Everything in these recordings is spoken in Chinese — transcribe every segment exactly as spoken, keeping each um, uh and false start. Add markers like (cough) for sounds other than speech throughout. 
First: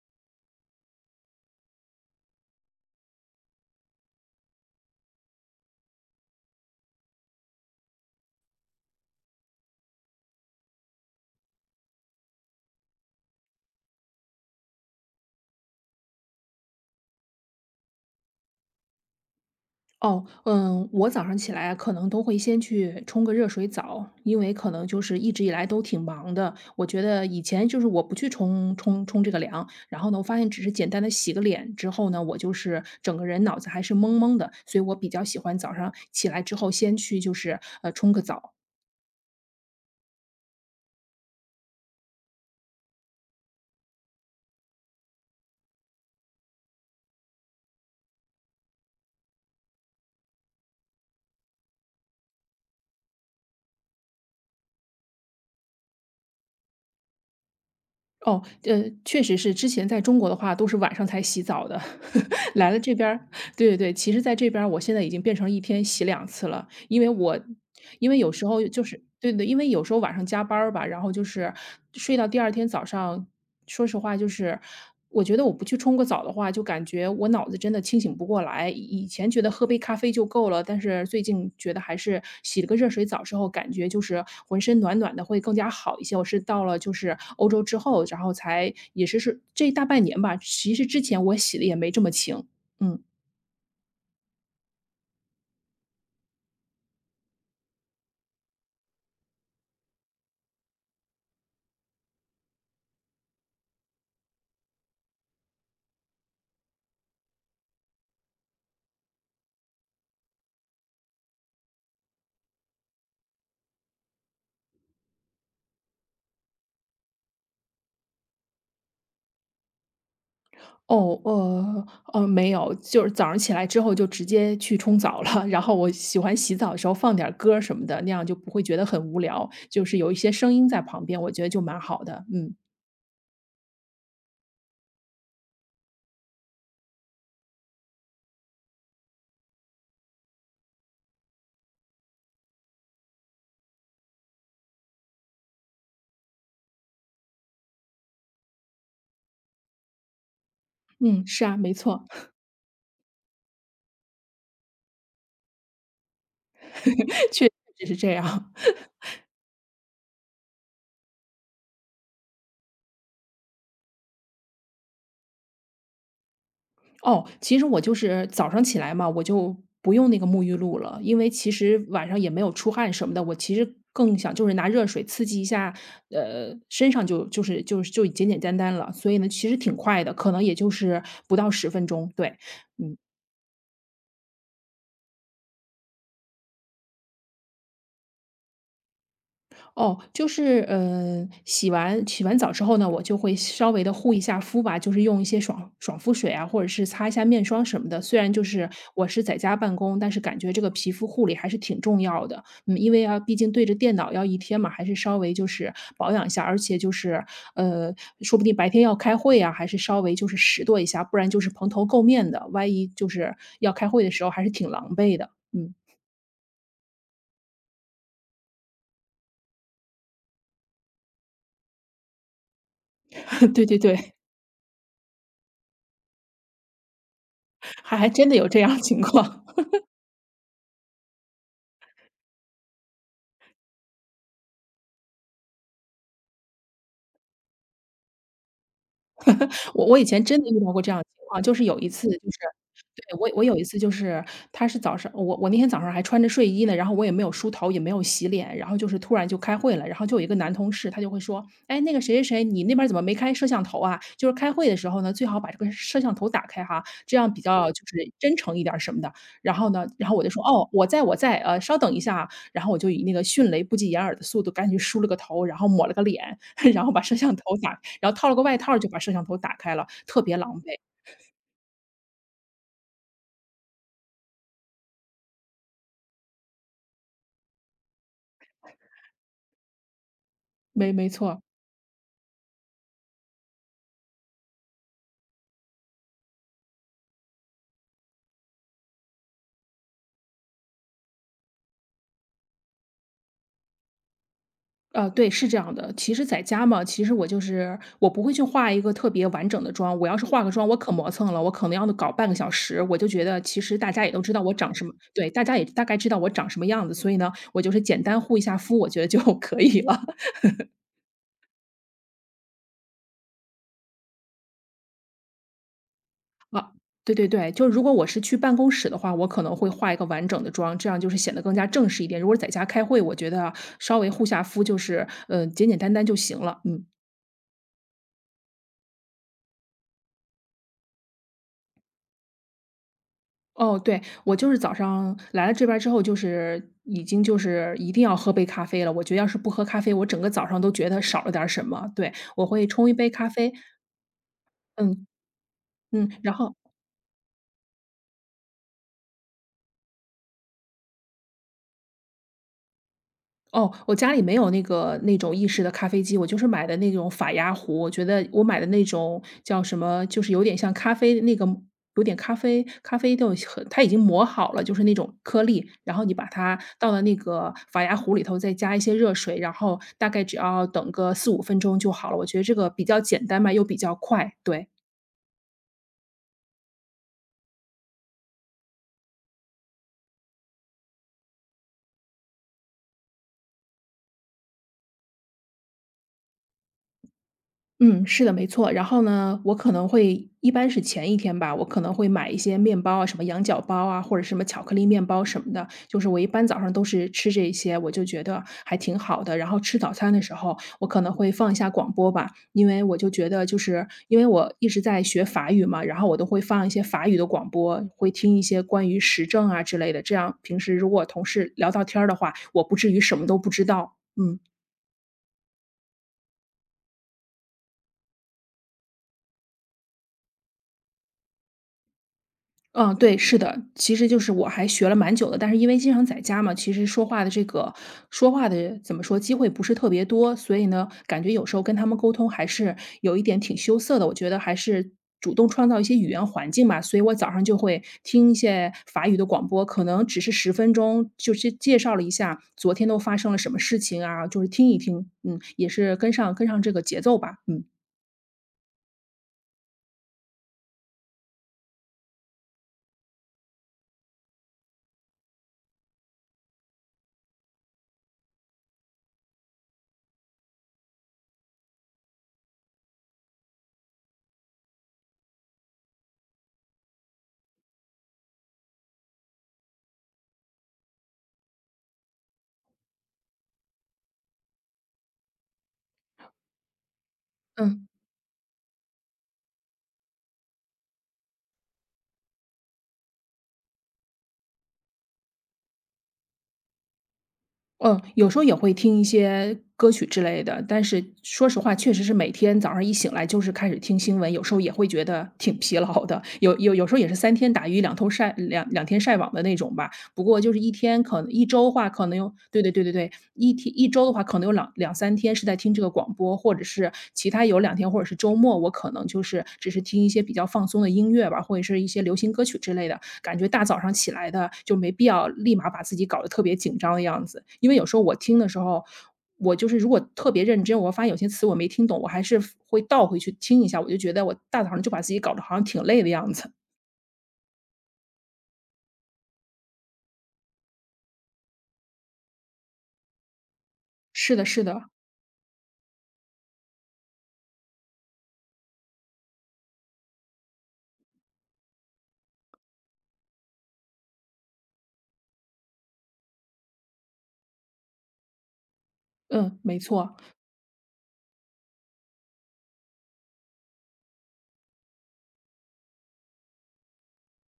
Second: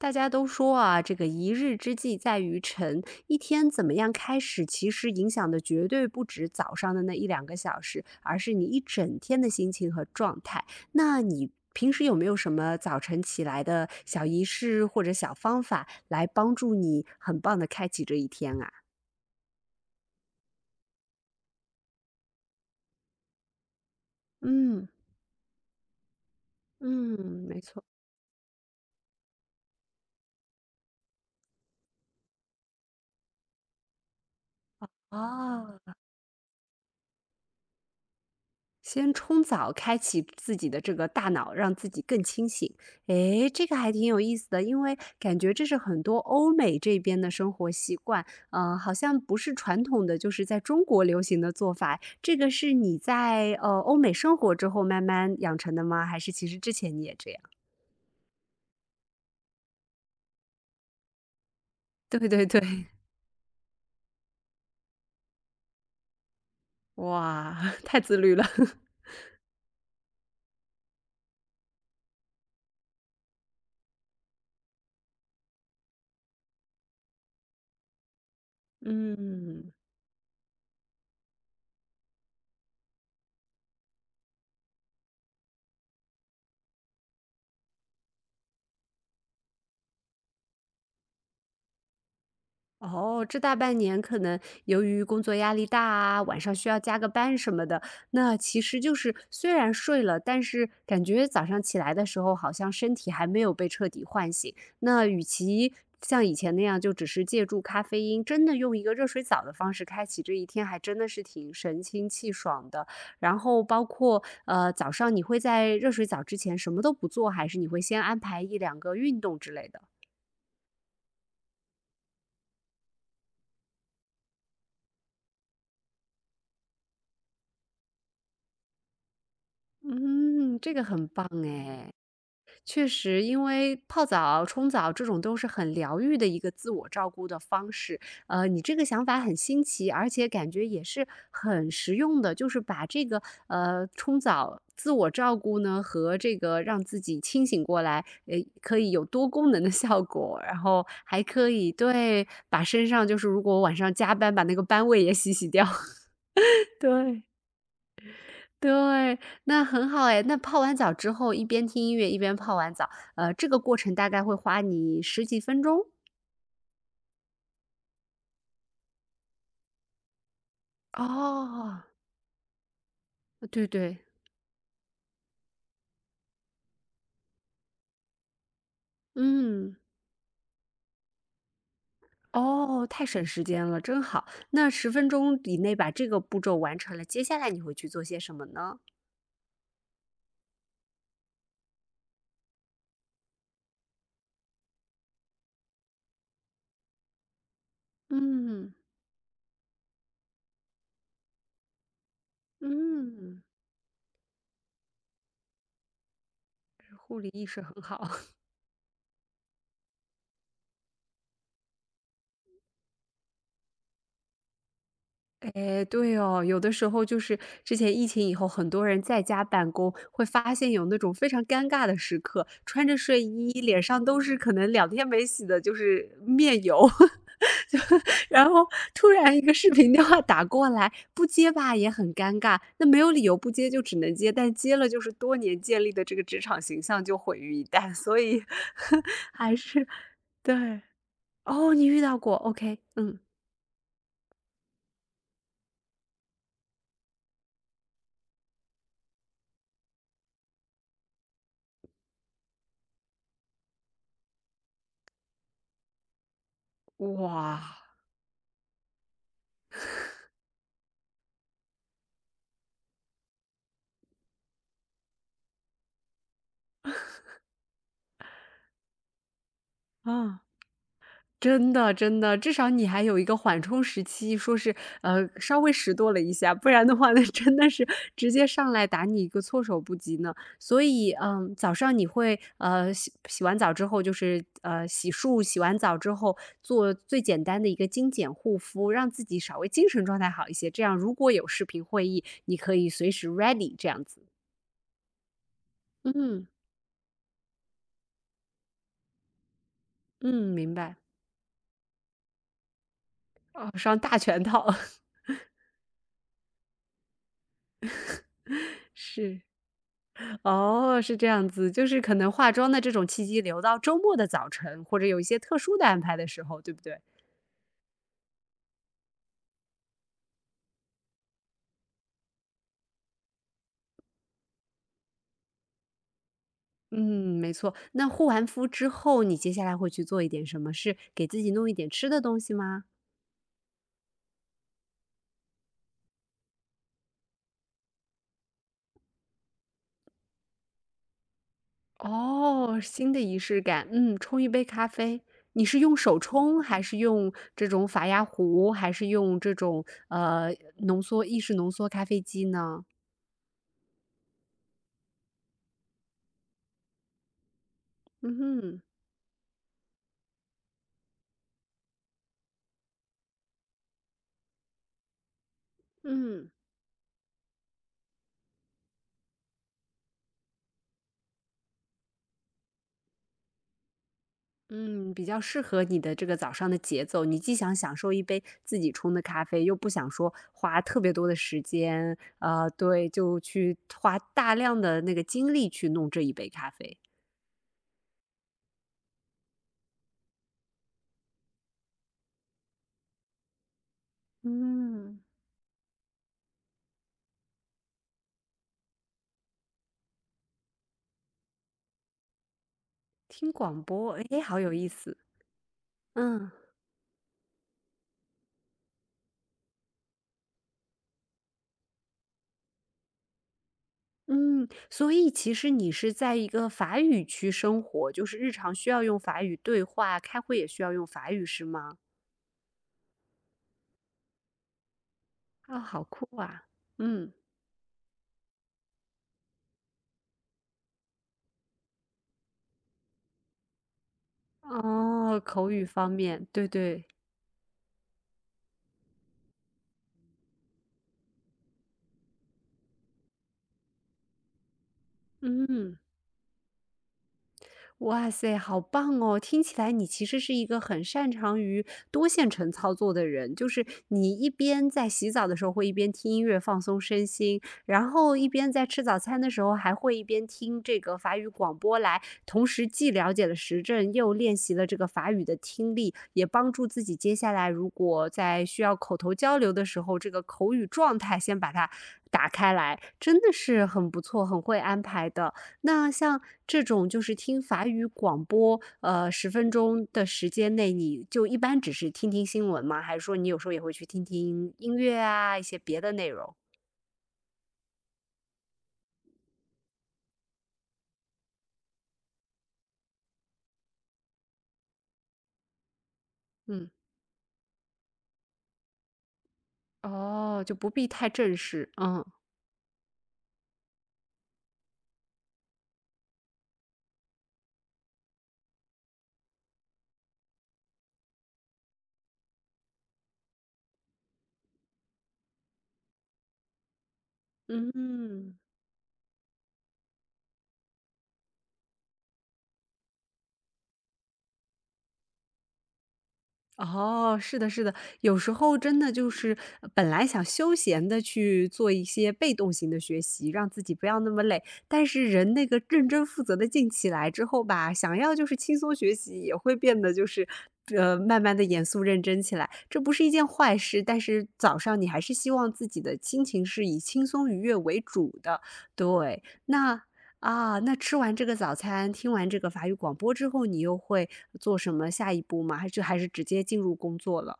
大家都说啊，这个一日之计在于晨，一天怎么样开始其实影响的绝对不只早上的那一两个小时，而是你一整天的心情和状态，那你平时有没有什么早晨起来的小仪式或者小方法来帮助你很棒地开启这一天啊？哦，嗯，我早上起来可能都会先去冲个热水澡，因为可能嗯。就是一直以来都挺忙的，我觉嗯，得以没前就错。是我不去冲冲冲这个凉，然后呢发现只是简单地洗个脸之后呢，我就是整个人脑子还是懵懵的，所以我比较喜欢早上哦。起来之后先去就是，呃，冲个澡。先冲澡开启自己的这个大脑，让自己更清醒。哎，这个还挺有意思的。因为感觉这是很多欧美这边的生活习惯，嗯，好像不是传统的就是在中国流行的做法。这个是你在，呃，欧美生活之后慢慢养成的吗？还是其实之前你也这样？哦，呃，确实是，之前在中国的话都是晚上才洗澡的。对对 (laughs) 来了对。这边儿对对对，其实在这边儿我现在已经变成一天洗两次了，因为我哇，(laughs) 太因自为有律了。时候 (laughs) 就是对对，因为有时候晚上加班儿吧，然后就是睡到第二天早上，说实话就是我觉得我不去冲个澡的话就感觉我脑子真的清醒不过来。以以前觉得喝嗯。杯咖啡就够了，但是最近觉得还是洗了个热水澡之后感觉就是浑身暖暖的会更加好一些，我是到了就是欧洲之后，然后才也是是这大半年吧，其实之前我洗得也没这么勤，嗯。哦，这大半年可能由于工作压力大啊，晚上需要加个班什么的，那其实就是虽然睡了，但是感觉早上起来的时候好像身体还没有被彻底唤醒。那与其像以前那样，就只是借助咖啡因，真的用一个热水澡的方式开启这一天还真的是挺神清气爽的，然后包括，呃，早上你会在热水澡之前什么都不做，还是你会先安排一两个运动之类的。哦，呃，呃，没有。就是早上起来之后就直接去冲澡了，然后我喜欢洗澡的时候放点歌儿什么的，那样就不会觉得很无聊，就是有一些声嗯，音这在个旁很边，棒我觉得就蛮哎，好的。嗯。确实因为泡澡冲澡这种都是很疗愈的一个自我照顾的方式，呃，你这个想法很新奇，而且感觉也是很实用的，就是把这个，呃，冲澡，自我照顾呢和这个让自己清醒过来，唉，可以有多功能的效果，然后还嗯，是可啊，以没错。对，(laughs) 把身上就是如果晚上加班，把那个班味也洗洗掉。(laughs) 对。(laughs) 确实是这样。(laughs) 对，那很好哎，那泡完澡之后一边听音乐一边泡完澡。呃，这个过程大概会花你十几分钟？哦，其实我就是早上起来嘛，我就不用那个沐浴露了。因为其哦。实晚上也没有出汗什么的，我其对实对。更想就是拿热水刺激一下，呃，身上就就是就就简简单单了。所以呢其实嗯。挺快的，可能也就是不到十分钟。对。哦，嗯。太省时间了，真好，那十分钟以内把这个步骤完成了，接下来你会去做些什么呢？哦，就是，呃，洗完洗完澡之后呢，我就会稍微地护一下肤吧，就是用一些爽爽肤水啊，或者是擦一下面霜什么的。虽然就是嗯。我是在家办公，但是感觉这个皮肤护理还是挺重要的。嗯，因为要毕嗯。竟对着电脑要一天嘛，还是稍微就是保养一下，而且就这护是，理意识很呃，好。(chuckles) 说不定白天要开会啊，还是稍微就是拾掇一下，不然就是蓬头垢面的，万一就是要开会的时候还是挺狼狈的，嗯。哎，对哦，有的时候就是，之前疫情以后，很多人在家办公，会发现有那种非常尴尬的时刻，穿着睡衣，(chuckles) 对对脸对。上 (chuckles) 都是可能两天没洗的就是面油。(laughs) 就还还真的有然这后样的情突然一况。个视 (laughs) 频电话打过来，不接吧也很尴尬，那没有理由不接就只能接，但接了就是多年建立的这个职场形象就毁于一旦，所以，还 (laughs) 我是我以前真的遇到对。过这样的情况。就是哦，有你一遇次就到过是，OK，对，嗯。我我有一次就是它是早上我我那天早上还穿着睡衣呢，然后我也没有梳头也没有洗脸，然后就是突然就开会了，然后就有一个男同事，他就会说：“哎，那个谁谁谁你那边儿怎么没开摄像头啊，就是开会的时候呢，最好把这个摄像头打开哈，这样比哇。较就是真诚一点儿什么的。”然后呢，然后我 (chuckles) 就说：“哦，我在我在，呃，稍等一下啊。”然后我就以那个迅雷不及掩耳的速度，赶紧梳了个头，然后抹了个脸，(chuckles) 然后把摄像 (chuckles) 头打然后套了个外套儿就把摄像头打开了，特别嗯。狼狈。(chuckles) 真的真的，至少你还有一个缓冲时期，说是，呃，稍微拾掇了一下。不然的话，那真的是，直接上来打你一个措手不及呢。所没没以，错。嗯，早上你会，呃，洗洗完澡之后就是嗯，洗漱，洗完澡之后，做最简单的一个精简护肤，让自己稍微精神状态好一些，这样如果有视频会议，你可以随时 ready 这样子。呃，对，是这样的。其实在嗯。家嘛，其实我就是我不会去画一个特别完整的妆。我要是嗯，化个妆明我可白。磨蹭了，我可能要搞半个小时，我就觉得其哦，实大上家也大都知全道我套。长什么对，大 (chuckles) 家也大概知道我长什么样子，所以呢，我就是简单护一下肤，我 (chuckles) 觉得就是。可以了。(chuckles) 哦，是这样子。就是可能化妆的这种契机留到周末的早晨，或者有一些特殊的安排的时候，啊，对不对？对对对，就如果我是去办公室的话，我可能会画一个完整的妆，这样就是显得更加正式一点。如果在家开会，我觉得稍微护下肤，就是，呃，简简单单就行了，嗯。嗯，没错。那护完肤之后，你接下来会去做一点什么事，给自己弄一点吃的东西吗？哦，对。我就是早上来了这边儿之后就是已经就是一定要喝杯咖啡了，我觉得要是不喝咖啡，我整个早上都觉得少了点儿什么。对，我会哦，冲一杯新的咖仪啡式感。嗯，冲一杯咖嗯，啡。你是用嗯，手然后冲还是用这种法压壶，还是用这种，呃，浓缩意式浓缩咖啡机呢？哦，我家里没有那个那种意式的咖啡机，我就是买的那种法压壶。我觉得嗯我买的哼。那种叫什么，就是有点像咖啡的那个有点咖啡咖啡豆它已经磨好了，就是那种颗粒。然后你把嗯。它倒到那个法压壶里头，再加一些热水，然后大概只要等个四五分钟就好了，我觉得这个比较简单嘛，又比较快，对。嗯，比较适合你的这个早上的节奏。你既想享受一杯自己冲的咖啡，又不想说，花特别多的时间，呃，对，就去花大量的那个精力去弄这一杯咖啡。嗯，是的，没错。然后呢，我可能会一般是前一天吧，我可能会买一些面包啊，什么羊角包啊，或者什么巧克力面嗯。包什么的，就是我一般早上都是吃这一些，我就觉得还挺好的。然后吃早餐的时候我可能会放一下广播吧，因为我就觉得听就广是，播，因为诶，我好一有直意在思。学法语嘛，然后我都会嗯。放一些法语的广播，会听一些关于时政啊之类的，这样平时如果同事聊到天儿的话，我不至于什么都不知道，嗯。嗯，所以其实你是在一个法语区生活，就是日常需要用法语对话，开会也需要用法语，是吗？嗯，对，是的，其实就是我还学了蛮久的，但是因为啊，经常好在酷家嘛，啊。其实说话的嗯。这个说话的怎么说？机会不是特别多，所以呢，感觉有时候跟他们沟通还是有一点挺羞涩的。我觉得还是主哦，动口创造一语些语方言面，环境对吧，所以对。我早上儿就会听一些法语的广播，可能只是十分钟，就是介绍了一下昨天都发生了什么事情啊，就是听一听，嗯，也是嗯。跟上跟上这个节奏吧，嗯。哇塞，好棒哦！听起来你其实是一个很擅长于多线程操作的人，就是你一边在洗澡的时候，会一边听音乐放松身心，然后一边在吃早餐的时候，还会一边听这个法语广播来同时既了解了时政，又练习了这个法语的听力，也帮助自己接下来如果在需要口头交流的时候，这个口语状态先把它打开来。真的是很不错，很会安排的。那像这种就是听法嗯。语广播，呃，十分钟的时间内，你就一般只是听听新闻吗？还是说你有时候也会去听听音乐啊，一些别的内容？嗯，有时候也会听一些歌曲之类的，但是说实话确实是每天早上一醒来就是开始听新闻，有时候也会觉得挺疲劳的。有有有嗯。时候也是三天打鱼两头晒两两天晒网的那种吧，不过就是哦，一就不天必可太一正周式，话可能嗯。有对对对对对，一天一周的话可能有朗两三天是在听这个广播或者是其他有两天或者是周末，我可能就是只是听一些比较放松的音乐吧，或者是一些流行歌曲之类的，感觉大早上起来的就没必要立马把自己搞得特别紧张的样子。因为有时候我听的嗯。时候，我就是如果特别认真，我发现有些词我没听懂，我还是会倒回去听一下，我就觉得我大早上就把自己搞得好像挺累的样子。哦，是的是的。有时候真的就是，本来想休闲地去做一些被动型的学习，让自己不要那是么的累。是的。但是人那个认真负责的劲起来之后吧，想要就是轻松学习，也会变得就是，呃，慢慢地严肃认真起来。这不是一件坏事，但是早上你还是希望自己的心情是以轻松愉悦为主的，对。嗯，没那，错。啊，那吃完这个早餐，听完这个法语广播之后，你又会做什么下一步吗，还就还是直接进入工作了？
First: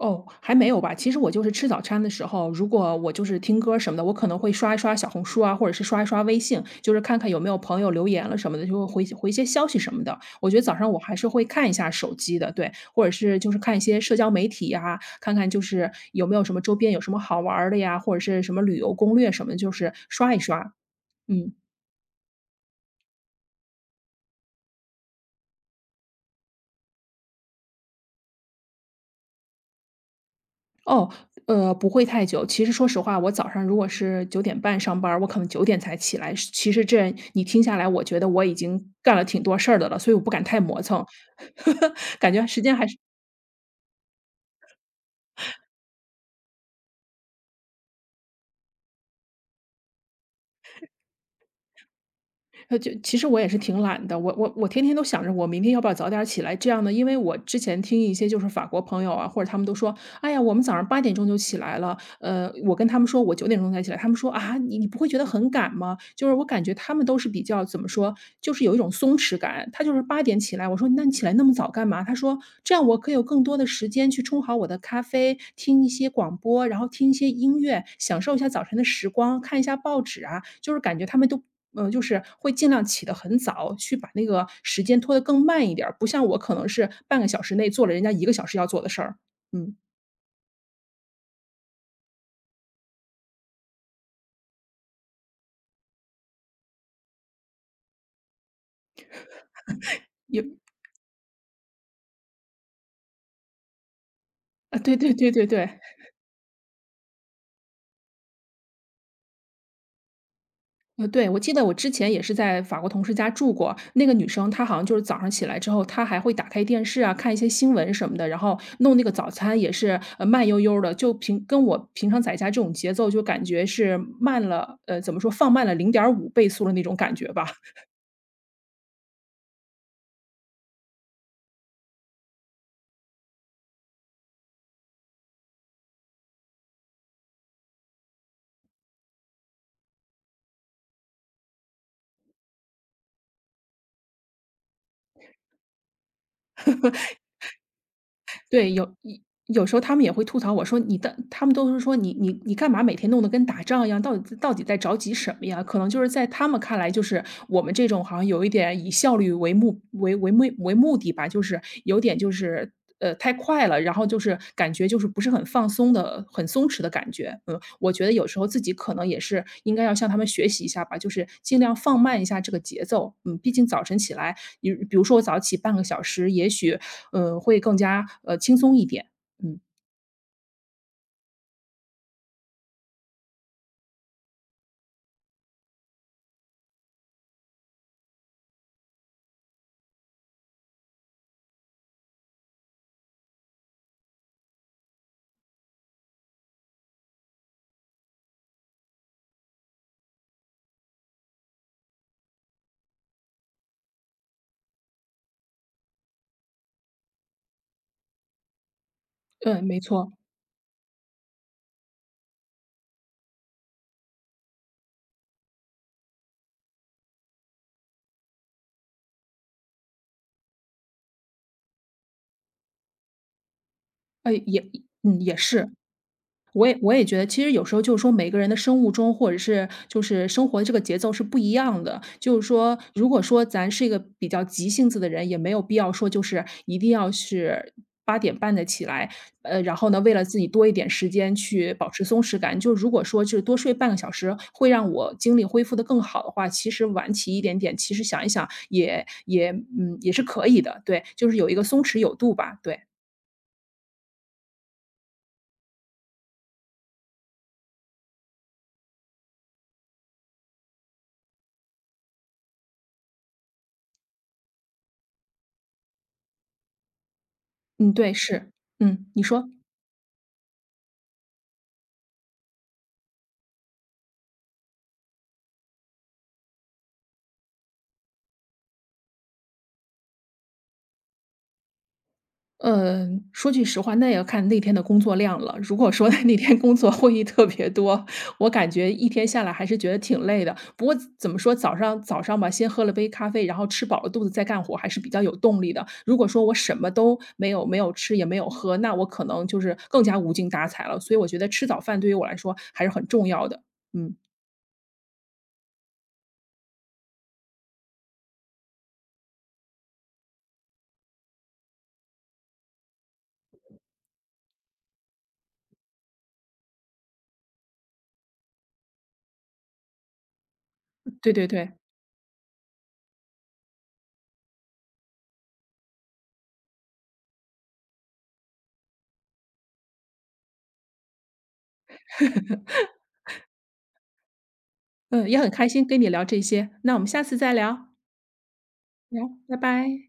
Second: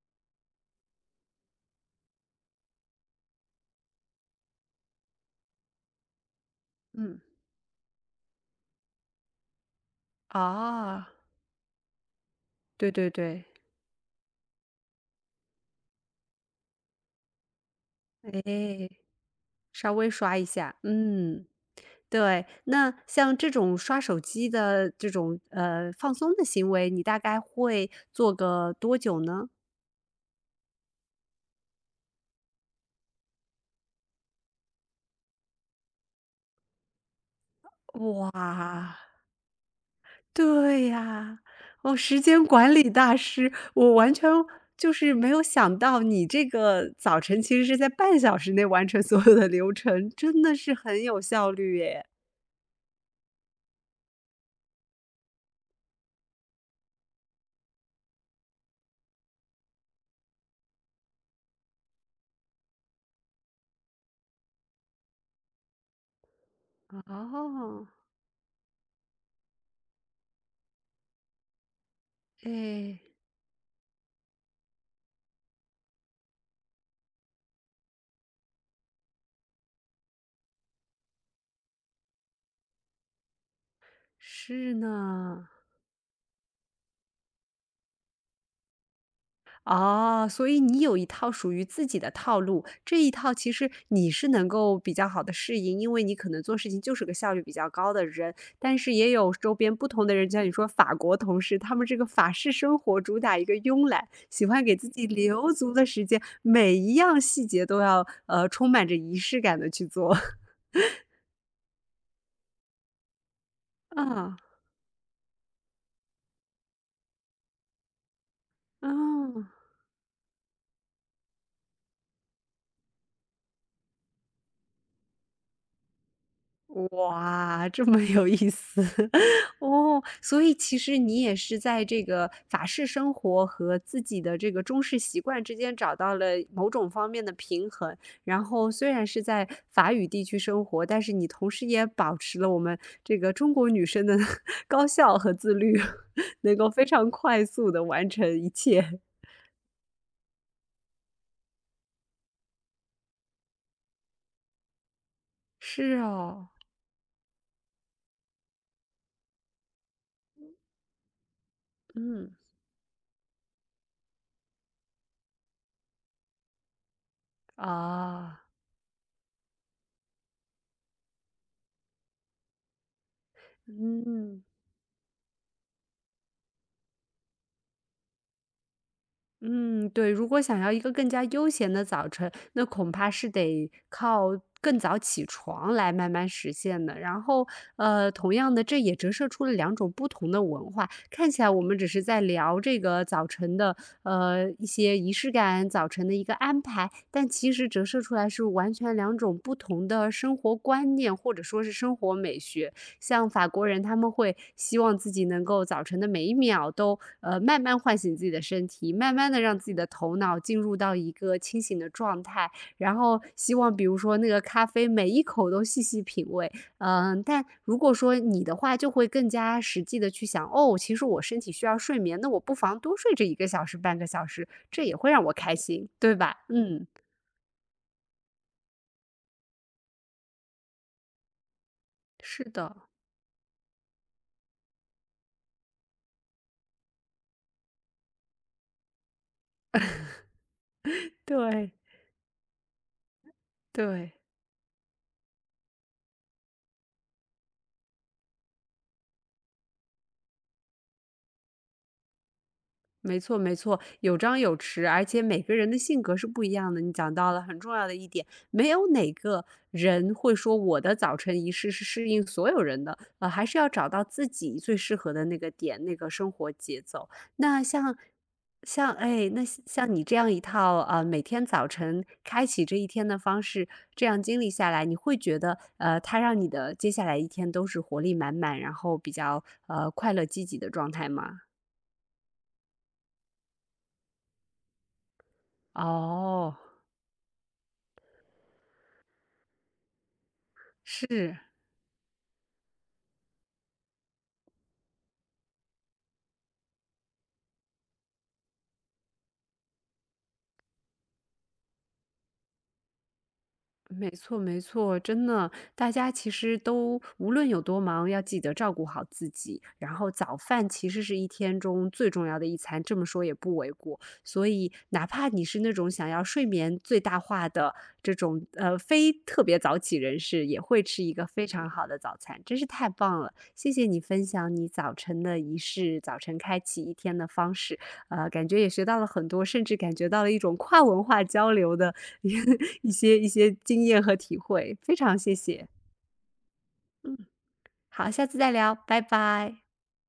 哦，还没有吧。其实我就是吃找掺的时候，如果我就是听歌什么的，我可能会刷一刷小红书啊，或者是刷一刷微信。就是嗯。看看有没有朋友留言了什么的，就回些回些消息什么的。我觉得早上我啊。还是会看一下手机的，对。对或对者是对。就是看一些社交媒体呀，看看就是有没有什么周边有什么好玩儿的呀，或者是什么旅诶，游攻略什么的，就是稍微刷刷一一刷。下。嗯，嗯。对，那像这种刷手机的这种，呃，放松的行为，你大概会做个多久呢？哦，呃，不会太久。其实说实话，我早上如果是九点半上班儿，我可能九点才起来。其实这，你听下来我觉得我已经哇。干了挺多事儿的了，所以我不敢太磨对蹭。呀。哦，时 (laughs) 感间觉时管间还理是大师，我完全，就是没有想到你这个早晨其实是在半小时内完成所有的流程，真的是 (chuckles) 很有效率耶。那就其实我也是挺懒的，我我我天天都想着我明天要不要早点起来。这样呢，因为我之前听一些就是法国朋友啊，或者他们都说：“哎呀，我们早上八点钟就起来了”，呃，我跟他们说我九点钟才起来。他们说：“啊，你你不会觉得很赶吗？”就是我感觉他们都是比较怎么哦。说，就是有一种松弛感。他就是八点起来，我说：“那你起来那么早干嘛”，他说：“这样我诶。可以有更多的时间去冲好我的咖啡，听一些广播，然后听一些音乐，享受一下早晨的时光，看一下报纸啊。”就是感觉他们都嗯，就是会尽量起得很早去把那个是时间拖得更呢。慢一点儿。不像我可能是半个小时内做了人家一个小时要做的事儿。嗯。哦，所以你有一套属于自己的套路。这一套其实你是能够比较好地适应，因为你可能做事情就是个效率比较高的人。但是也有周边不同 (chuckles) 的人，也像你说法国同事，他们这个法式生活主打一个庸懒，喜欢给啊，自对己对对对留对。足的时 (chuckles) 间，每一样细节都要，呃，充满着仪式感地去做。(chuckles) 呃，对。我记得我之前也是在法国同事家住过。那个女嗯。生，她好像就是早上起来之后她还会打开电视啊，看一些新闻什么的，然后弄那个早餐哦。也是，呃，慢悠悠的。就平跟我平常在家这种节奏就感觉是慢了，呃，怎么说放慢了零点五倍速的那种感觉吧。哇，这 (chuckles) 么有意思。(chuckles) 哦，所以其实你也是在这个法式生活和自己的这个中式习惯之间找到了某种方面的平衡。然后虽然是在法语地区生活，但是你同时也保持了我们这个中国女生的，(chuckles) 高效和自律，(chuckles) 能够非常快速地完成一 (laughs) 对，切。有 (chuckles) 有有时候他们也会吐槽我说，你的他们都是说：“你你你干嘛每天弄得跟打仗一样，到底到底在着急什么呀。”可能是就是在他哦。们看来，就是我们这种好像有一点以效率为目为为目嗯。为目的吧。就是有点嗯。就是，呃，太快了。然后就是感觉就是不是很放松的很松弛的感觉。嗯，我觉得有时啊。候自己可能也是应该要向他们学习一下吧，就是尽量放慢一下这个节奏。嗯，毕竟早晨起来，嗯。比比如说我早起半个小时，也许，嗯，会更加，呃，轻松一点。嗯。嗯，对，如果想要一个更加悠闲的早晨，那恐怕是得靠更早起床来慢慢实现的。然后，呃，同样的这也折射出了两种不同的文化，看起来我们只是在聊这个早晨的，呃，一些仪式感，早晨的一个安排。但其实折射出来是完全两种不同的生活观念，或者说是生活美学。像法国人他们会希望自己能够早晨的每一秒都，呃，慢慢唤醒自己的身体，慢慢地让对，自己没的错。头脑进入到一个清醒的状态，然后希望比如说那个咖啡每一口都细细品味。嗯，但如果说你的话就会更加实际地去想，哦，其实我身体需要睡眠，那我不妨多睡这一个小时，半个小呃，时，也这也会嗯，让我也开是。心，对吧？我也嗯。我也觉得其实有时候就是说每个人的生物钟，或者是就是生活的这个节奏是不一样的。就是是的。说如果说咱是一个比较急性子的人，也没有必要说就是一定要是八点半再起来。呃，然后呢，为了自己多一点时 (chuckles) 间对。去保持松弛感。就是如果说就多睡半个小对。时会让我精力恢复得更好的话，其实晚起一点点，其实想一想也也嗯，也是可以的。对，就是有一个松弛有度吧，对。没错没错，有张有弛，而且每个人的性格是不一样的，你讲到了很重要的一点。没有哪个人会说我的早晨仪式是适应所有人的，呃，还是要找到自己最适合的那个点，那个生活节奏。那嗯，像对，是，像嗯，你哎，那说。像像你这样一套，嗯，每天早晨开启这一天的方式，这样经历下来，你会觉得，呃，它让你的接下来一天都是活力满满，然后比较，呃，快乐积极的状态吗？嗯，说句实话那也看那天的工作量了。如果说 (laughs) 那天哦。工作会议特别多，我感觉一天下来还是觉得挺累的。不过怎么是。说，早上早上吧，先喝了杯咖啡，然后吃饱了肚子再干活还是比较有动力的。如果说我什么都没有没有吃，也没有喝，那我可能就是更加无精打采了。所以我觉得吃早饭对于我来说还是很重要的，没嗯。错没错。真的，大家其实都无论有多忙，要记得照顾好自己，然后早饭其实是一天中最重要的一餐，这么说也不为过。所以哪怕你是那种想要睡眠最大化的这种，呃，非特别早起人士也会吃一个对非对常对。好的早餐，真是太棒了。谢谢你分享你早晨的仪式，早晨开启一天的方式。呃，感觉也学到了很多，甚至感觉到了一种跨文化交流的 (laughs) 一些一 (laughs) 些经验和体会，非常嗯，谢也很开谢。心跟你聊这些，那我们嗯，下次再聊。好，下次再聊，拜好，拜拜。拜。